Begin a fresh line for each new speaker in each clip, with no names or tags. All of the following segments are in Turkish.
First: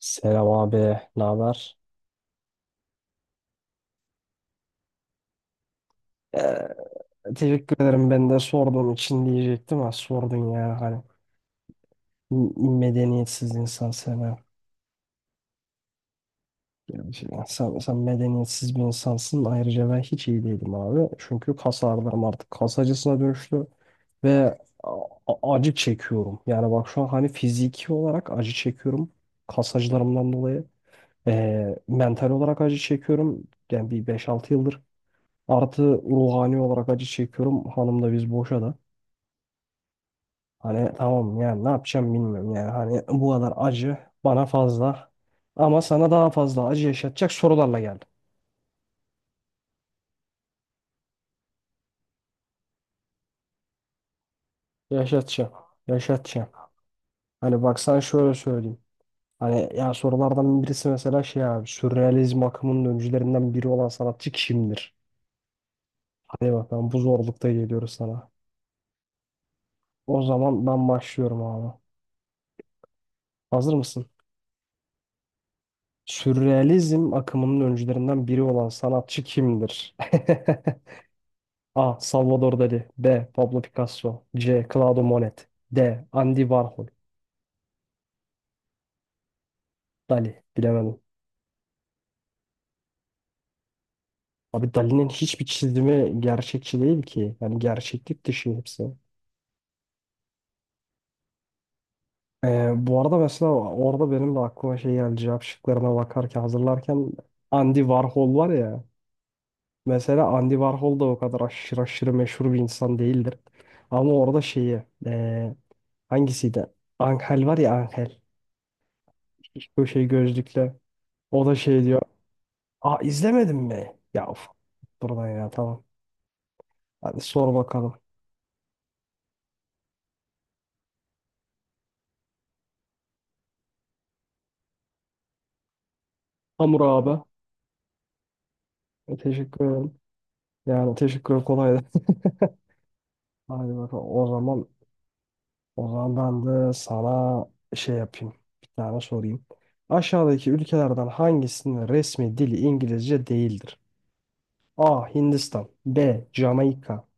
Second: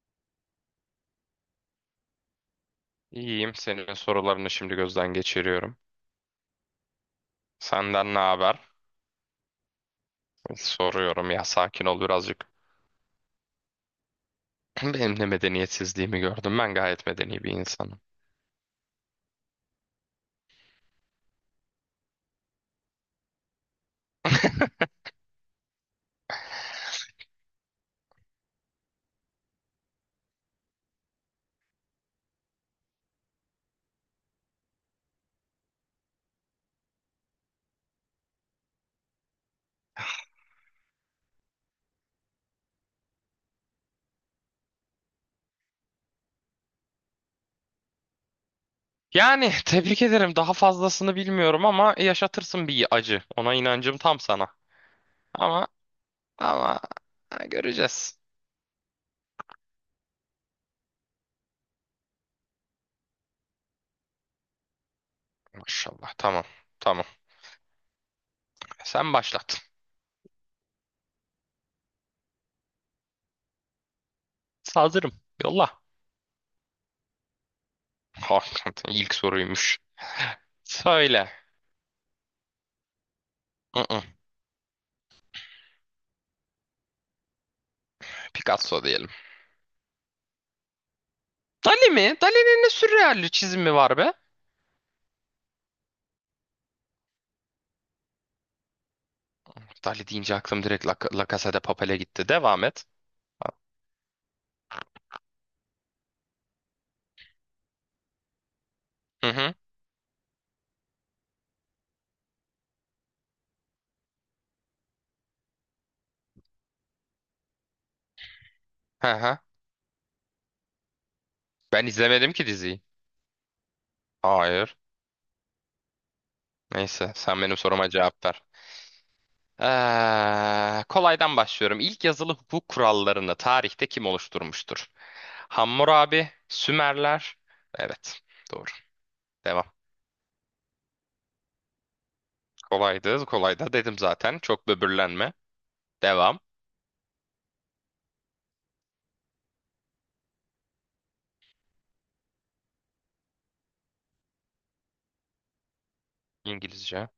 Selam abi, ne haber?
İyiyim. Senin sorularını şimdi gözden geçiriyorum.
Ee, teşekkür ederim
Senden ne
ben de
haber?
sorduğun için diyecektim ama sordun ya hani
Soruyorum ya sakin ol birazcık.
medeniyetsiz insan sana.
Benim de medeniyetsizliğimi gördüm. Ben gayet
Gerçekten
medeni bir
sen
insanım.
medeniyetsiz bir insansın. Ayrıca ben hiç iyi değilim abi. Çünkü kas ağrılarım artık kas acısına dönüştü ve acı çekiyorum. Yani bak şu an hani fiziki olarak acı çekiyorum kas acılarımdan dolayı. Mental olarak acı çekiyorum. Yani bir beş altı yıldır. Artı, ruhani olarak acı çekiyorum. Hanım da biz boşadı. Hani tamam yani ne yapacağım bilmiyorum yani. Hani bu kadar acı bana fazla. Ama sana daha fazla acı yaşatacak sorularla geldim.
Yani tebrik ederim. Daha fazlasını bilmiyorum ama yaşatırsın bir acı. Ona inancım tam sana.
Yaşatacağım.
Ama
Yaşatacağım.
ama ha,
Hani bak sana
göreceğiz.
şöyle söyleyeyim. Hani ya sorulardan birisi mesela şey abi. Sürrealizm akımının öncülerinden biri olan sanatçı kimdir?
Maşallah. Tamam.
Hadi bakalım bu
Tamam.
zorlukta geliyoruz sana.
Sen başlat.
O zaman ben başlıyorum abi. Hazır mısın?
Hazırım. Yolla.
Sürrealizm akımının öncülerinden biri olan
Hakikaten ilk
sanatçı
soruymuş.
kimdir?
Söyle.
A. Salvador Dali. B. Pablo
Hı hı.
Picasso. C. Claude Monet. D. Andy Warhol.
Picasso diyelim.
Dali bilemedim.
Dali mi? Dali'nin ne sürreal çizimi var be?
Abi Dali'nin hiçbir çizimi gerçekçi değil ki. Yani gerçeklik dışı hepsi.
Dali deyince aklım direkt La Casa de Papel'e gitti. Devam et.
Bu arada mesela orada benim de aklıma şey geldi. Cevap şıklarına bakarken hazırlarken Andy Warhol var ya.
Hı hı.
Mesela Andy Warhol da o kadar aşırı aşırı meşhur bir insan değildir. Ama orada şeyi, hangisiydi? Angel var ya Angel.
Hı hı.
Bu şey gözlüklü. O da şey
Ben
diyor.
izlemedim ki diziyi.
Aa, izlemedin mi? Ya of.
Hayır.
Buradan ya tamam.
Neyse
Hadi
sen
sor
benim soruma
bakalım.
cevap ver. Kolaydan başlıyorum. İlk yazılı hukuk kurallarını tarihte kim oluşturmuştur? Hammurabi,
Hamur abi.
Sümerler. Evet, doğru.
Teşekkür
Devam.
ederim. Yani teşekkür ederim, kolaydı.
Kolaydı, kolay da
Hadi
dedim
bakalım. O
zaten.
zaman
Çok böbürlenme. Devam.
ben de sana şey yapayım. Bir tane sorayım. Aşağıdaki ülkelerden hangisinin resmi dili İngilizce değildir? A. Hindistan. B. Jamaika.
İngilizce,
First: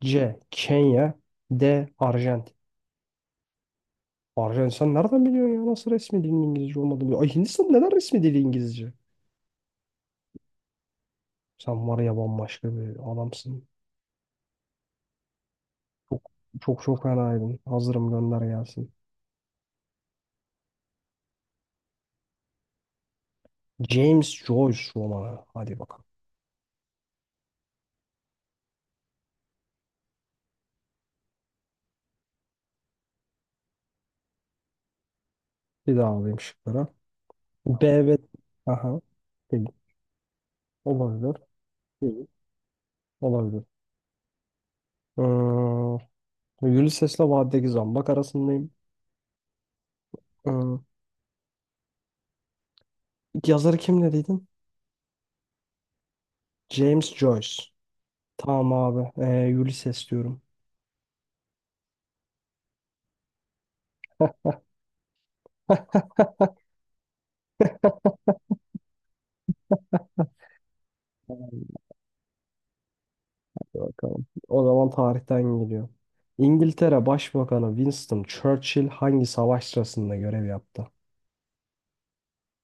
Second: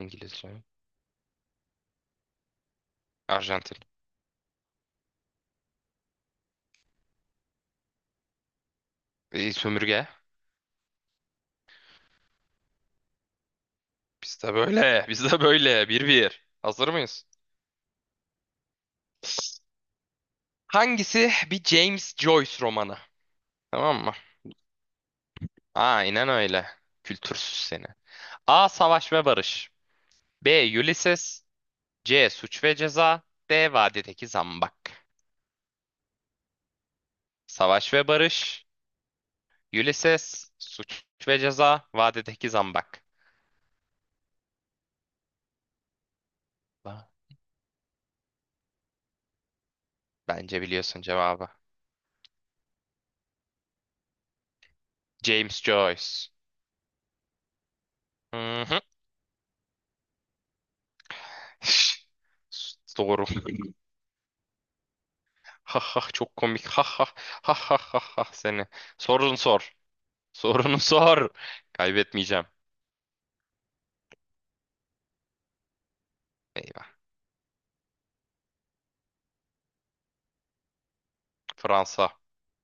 C. Kenya. D. Arjantin.
Arjantin.
Arjantin sen nereden biliyorsun ya? Nasıl resmi dilin İngilizce olmadığını biliyor. Ay Hindistan neden resmi dili İngilizce?
Sömürge.
Sen var ya bambaşka bir adamsın.
Biz de böyle. Bir
Çok
bir.
çok
Hazır
çok
mıyız?
fenaydın. Hazırım, gönder gelsin.
Hangisi bir James Joyce romanı? Tamam mı?
James Joyce romanı. Hadi bakalım.
Aynen öyle. Kültürsüz seni. A. Savaş ve Barış. B. Ulysses. C. Suç ve Ceza. D. Vadideki Zambak.
Bir daha alayım şıkları.
Savaş
B
ve
ve...
Barış.
Aha. Değil.
Ulysses. Suç
Olabilir.
ve Ceza.
Değil.
Vadideki Zambak.
Olabilir. Ee,
Ba-
Ulysses'le Vadideki Zambak arasındayım.
Bence
Ee,
biliyorsun cevabı.
yazarı kim dediydin?
James Joyce.
James Joyce.
Hı
Tamam
hı.
abi. Ulysses diyorum.
Doğru. Ha ha çok komik. Ha ha ha ha ha ha seni. Sorun sor. Sorunu sor. Kaybetmeyeceğim.
Bakalım. O zaman tarihten geliyor.
Eyvah.
İngiltere Başbakanı Winston Churchill hangi savaş sırasında görev yaptı?
Fransa.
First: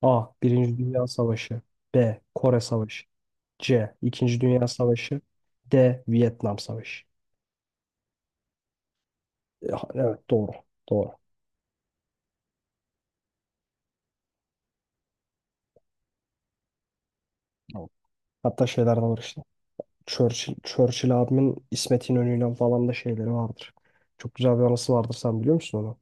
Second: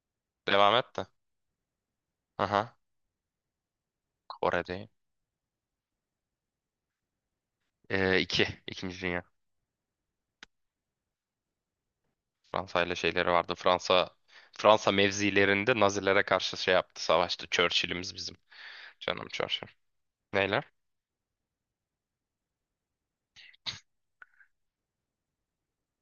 A.
Devam
Birinci
et
Dünya
de.
Savaşı. B. Kore
Aha.
Savaşı. C. İkinci
Kore
Dünya
değil.
Savaşı. D. Vietnam Savaşı.
İki. İkinci Dünya.
Ya, evet doğru. Doğru.
Fransa ile şeyleri vardı. Fransa mevzilerinde Nazilere karşı şey yaptı. Savaştı.
Tamam.
Churchill'imiz bizim.
Hatta şeyler de var
Canım
işte.
Churchill.
Churchill,
Neyle?
Churchill abimin İsmet İnönü'yle falan da şeyleri vardır. Çok güzel bir anısı vardır, sen biliyor musun onu?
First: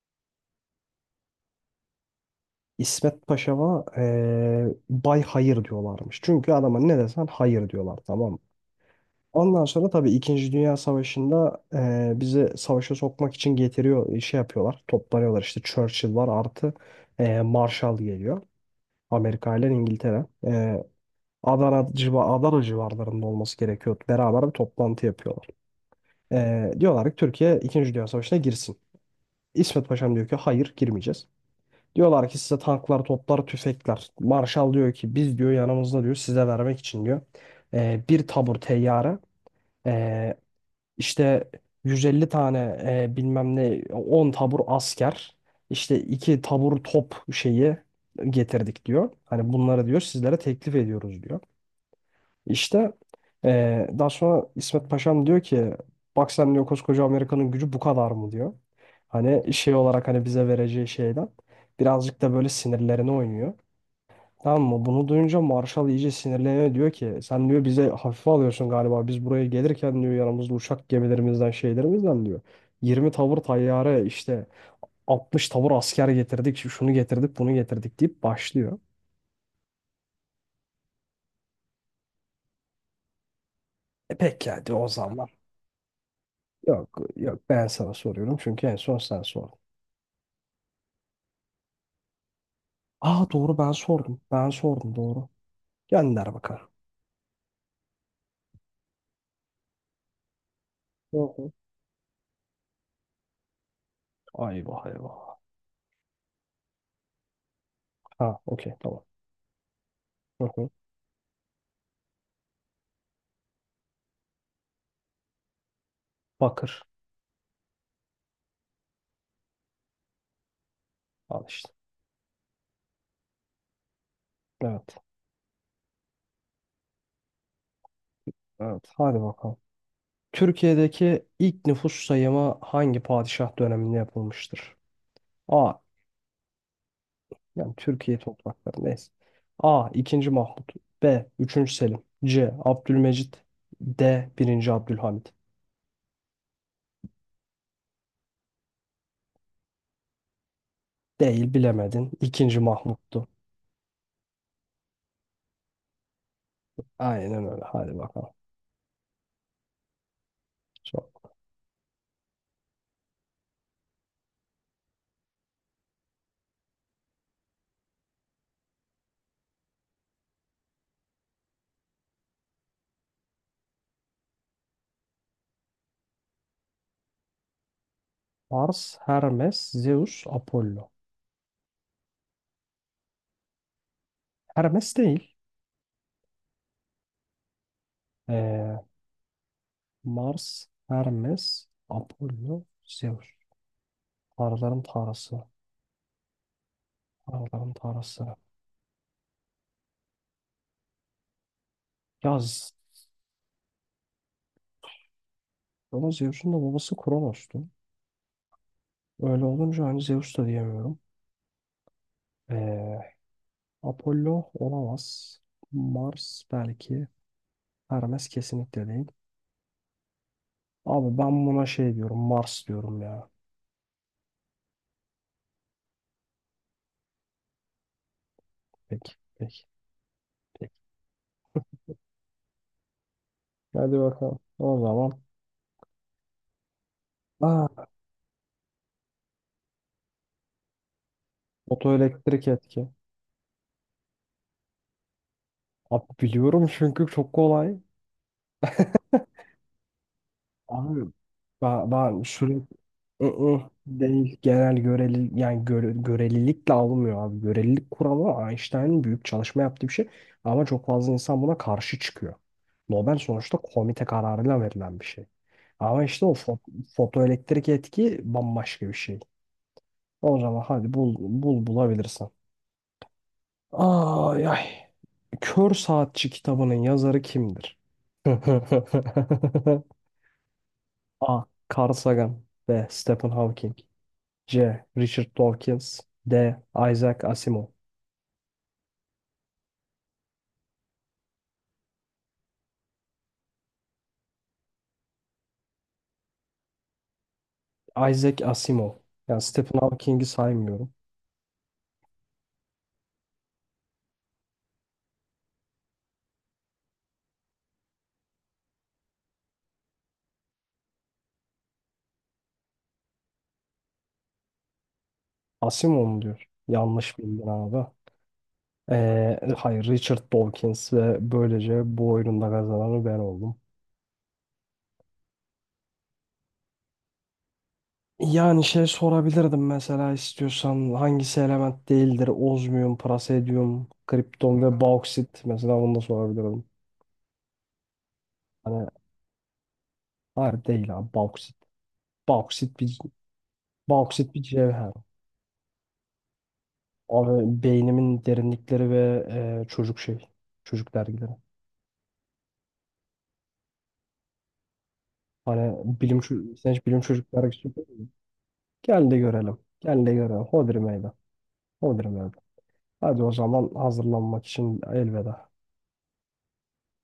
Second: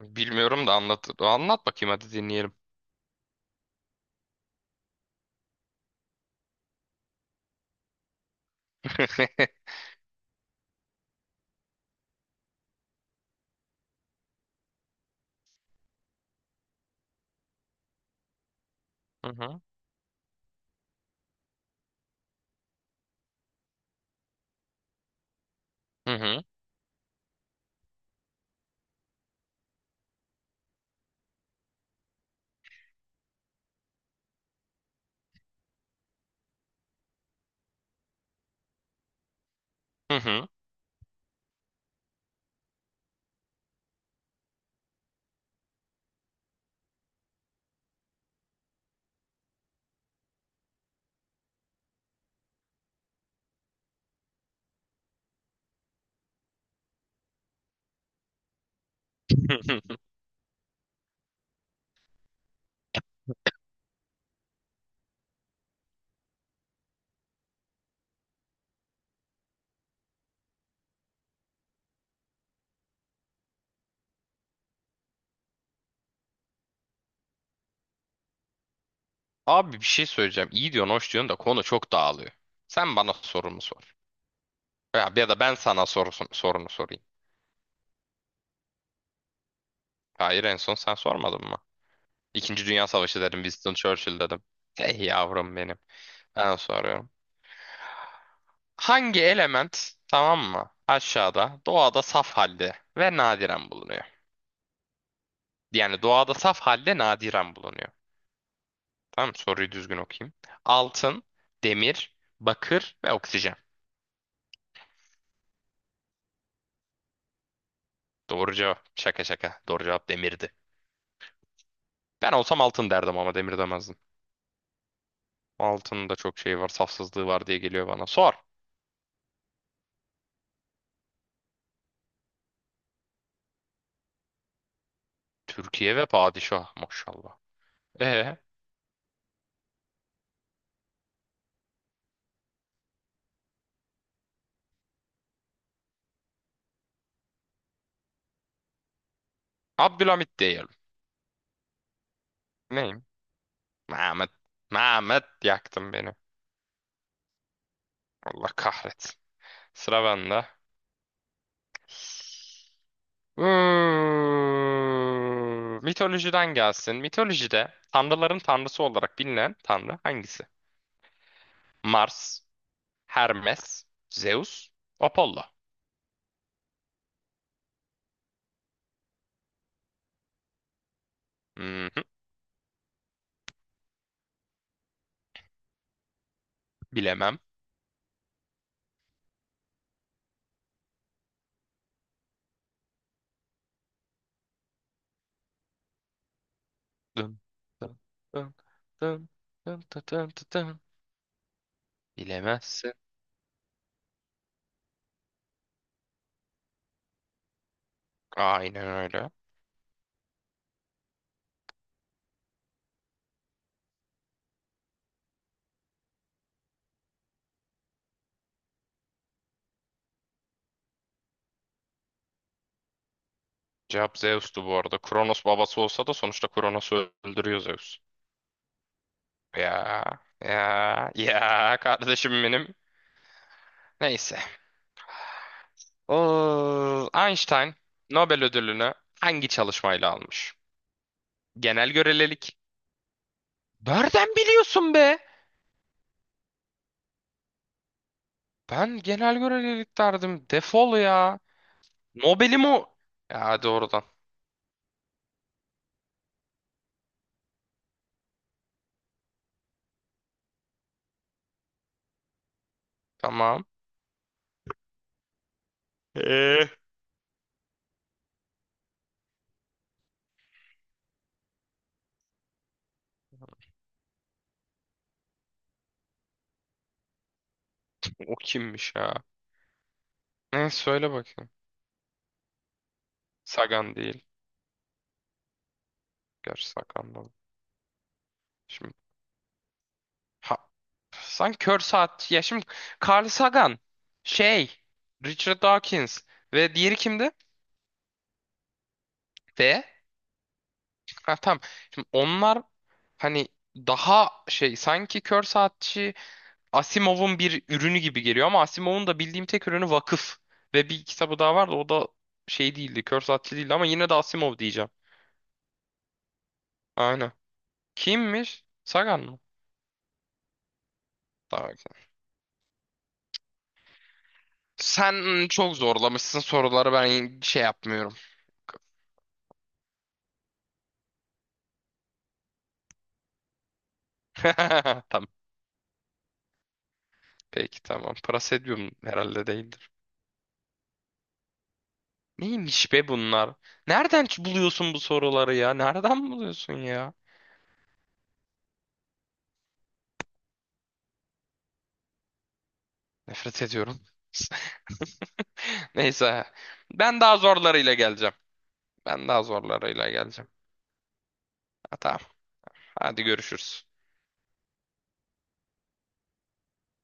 Bilmiyorum da anlat. Anlat bakayım hadi dinleyelim.
İsmet Paşa'ma Bay Hayır diyorlarmış. Çünkü adama ne desen hayır diyorlar, tamam. Ondan sonra tabii İkinci Dünya Savaşı'nda bizi savaşa sokmak için getiriyor, şey yapıyorlar, toplanıyorlar. İşte Churchill var, artı Marshall geliyor.
Hı
Amerika
hı.
ile İngiltere. Adana civarlarında olması gerekiyor. Beraber bir toplantı yapıyorlar.
Hı hı.
Diyorlar ki Türkiye İkinci Dünya Savaşı'na girsin. İsmet Paşam diyor ki hayır girmeyeceğiz. Diyorlar ki size tanklar, toplar, tüfekler. Marshall diyor ki biz diyor yanımızda diyor size vermek için diyor bir tabur teyyare,
Hı hı.
İşte 150 tane, bilmem ne, 10 tabur asker, işte 2 tabur top şeyi getirdik diyor. Hani bunları diyor sizlere teklif ediyoruz diyor. İşte daha sonra İsmet Paşam diyor ki bak sen diyor koskoca Amerika'nın gücü bu kadar mı diyor. Hani şey olarak hani bize vereceği şeyden birazcık da böyle sinirlerine oynuyor. Tamam mı? Bunu duyunca Marshall iyice sinirleniyor. Diyor ki sen diyor bize hafife alıyorsun galiba. Biz buraya gelirken diyor yanımızda uçak gemilerimizden şeylerimizden diyor. 20 tavır tayyare, işte 60 tavır asker getirdik. Şunu getirdik, bunu getirdik deyip başlıyor.
Abi bir şey söyleyeceğim. İyi diyorsun, hoş diyorsun da konu çok dağılıyor. Sen bana sorumu sor.
E peki diyor o
Ya, ya
zaman.
da ben sana sorunu
Yok
sorayım.
yok ben sana soruyorum çünkü en son sen sordun.
Hayır en son sen sormadın mı? İkinci Dünya Savaşı
Aa
dedim.
doğru, ben
Winston
sordum.
Churchill dedim.
Ben sordum,
Hey
doğru.
yavrum benim.
Gönder
Ben
bakalım.
soruyorum. Hangi element tamam mı?
Hı hı.
Aşağıda doğada saf halde ve nadiren bulunuyor.
Ayvah, eyvah.
Yani doğada saf halde nadiren bulunuyor.
Ha, okey, tamam.
Tamam mı? Soruyu düzgün okuyayım.
Hı hı.
Altın, demir, bakır ve oksijen.
Bakır.
Doğru cevap. Şaka şaka. Doğru cevap demirdi.
Al işte.
Ben olsam altın derdim ama demir demezdim.
Evet.
Altının da çok şeyi var, safsızlığı var diye geliyor bana. Sor.
Evet. Hadi bakalım. Türkiye'deki ilk nüfus sayımı hangi padişah döneminde yapılmıştır? A.
Türkiye ve padişah maşallah.
Yani Türkiye
Ee,
toprakları neyse. A. 2. Mahmut. B. Üçüncü Selim. C. Abdülmecit. D. Birinci Abdülhamit.
Abdülhamit diyelim.
Değil, bilemedin. 2.
Ne?
Mahmut'tu.
Mehmet. Mehmet yaktın beni.
Aynen öyle. Hadi bakalım.
Allah kahretsin. Sıra bende.
Sor.
Hmm, mitolojiden gelsin. Mitolojide tanrıların tanrısı olarak bilinen tanrı hangisi? Mars, Hermes, Zeus, Apollo.
Mars, Hermes, Zeus, Apollo.
Hı hı,
Hermes değil.
bilemem.
Ee, Mars, Hermes, Apollo, Zeus. Tanrıların tanrısı.
Dın,
Tanrıların
dın,
tanrısı.
dın, dın, dın, dın, dın, dın.
Yaz.
Bilemezsin.
Ama Zeus'un da babası Kronos'tu.
Aynen öyle.
Öyle olunca hani Zeus da diyemiyorum. Ee, Apollo olamaz. Mars belki. Hermes kesinlikle değil. Abi ben buna şey diyorum. Mars diyorum ya.
Cevap Zeus'tu bu arada. Kronos babası olsa da sonuçta Kronos'u öldürüyor Zeus.
Peki. Peki.
Ya
Peki.
ya ya kardeşim benim.
Hadi bakalım.
Neyse.
O zaman.
O Einstein
Aa,
Nobel ödülünü hangi çalışmayla almış? Genel
fotoelektrik
görelilik.
etki.
Nereden biliyorsun be?
Abi biliyorum çünkü çok kolay.
Ben genel görelilik derdim. Defol
Abi
ya.
ben
Nobel'im
sürekli.
o. Ya
Mm-mm,
doğrudan.
değil. Genel göreli, yani göre, görelilikle alınmıyor abi. Görelilik kuralı Einstein'ın büyük çalışma yaptığı bir şey. Ama çok fazla insan buna karşı çıkıyor. Nobel sonuçta
Tamam.
komite kararıyla verilen bir şey. Ama işte o
Ee?
fotoelektrik etki bambaşka bir şey. O zaman hadi bulabilirsen. Ay ay. Kör Saatçi kitabının yazarı kimdir?
O kimmiş ya? Neyse söyle
A.
bakayım.
Carl Sagan. B. Stephen Hawking.
Sagan değil.
C. Richard Dawkins. D.
Gerçi Sagan
Isaac
da.
Asimov.
Şimdi ha, sen kör saat. Ya şimdi Carl Sagan, şey, Richard Dawkins ve diğeri kimdi?
Isaac Asimov. Yani Stephen
Ve
Hawking'i saymıyorum.
ha, tamam. Şimdi onlar hani daha şey sanki kör saatçi Asimov'un bir ürünü gibi geliyor ama Asimov'un da bildiğim tek ürünü Vakıf ve bir kitabı daha vardı o da şey değildi kör saatçi değildi ama yine de Asimov diyeceğim.
Asimov mu diyor? Yanlış
Aynen.
bildin abi.
Kimmiş? Sagan mı?
Hayır, Richard Dawkins ve
Tamam.
böylece bu oyunun da kazananı ben oldum.
Sen çok zorlamışsın soruları ben şey yapmıyorum.
Yani şey sorabilirdim mesela, istiyorsan hangisi element değildir? Ozmiyum, prasedyum, kripton ve
Tamam.
bauksit. Mesela bunu da sorabilirdim.
Peki tamam.
Hani
Praseodyum herhalde değildir.
hayır değil abi, bauksit. Bauksit
Neymiş
bir
be bunlar? Nereden
bauksit bir cevher.
buluyorsun bu soruları ya? Nereden buluyorsun ya?
Abi beynimin derinlikleri ve çocuk şey. Çocuk dergileri.
Nefret ediyorum.
Hani bilim
Neyse.
sen hiç bilim
Ben
çocuk
daha
dergisi
zorlarıyla
okudun mu?
geleceğim.
Gel de
Ben daha
görelim. Gel
zorlarıyla
de görelim.
geleceğim.
Hodri meydan.
Ha,
Hodri
tamam.
meydan. Hadi
Hadi
o zaman,
görüşürüz.
hazırlanmak için elveda.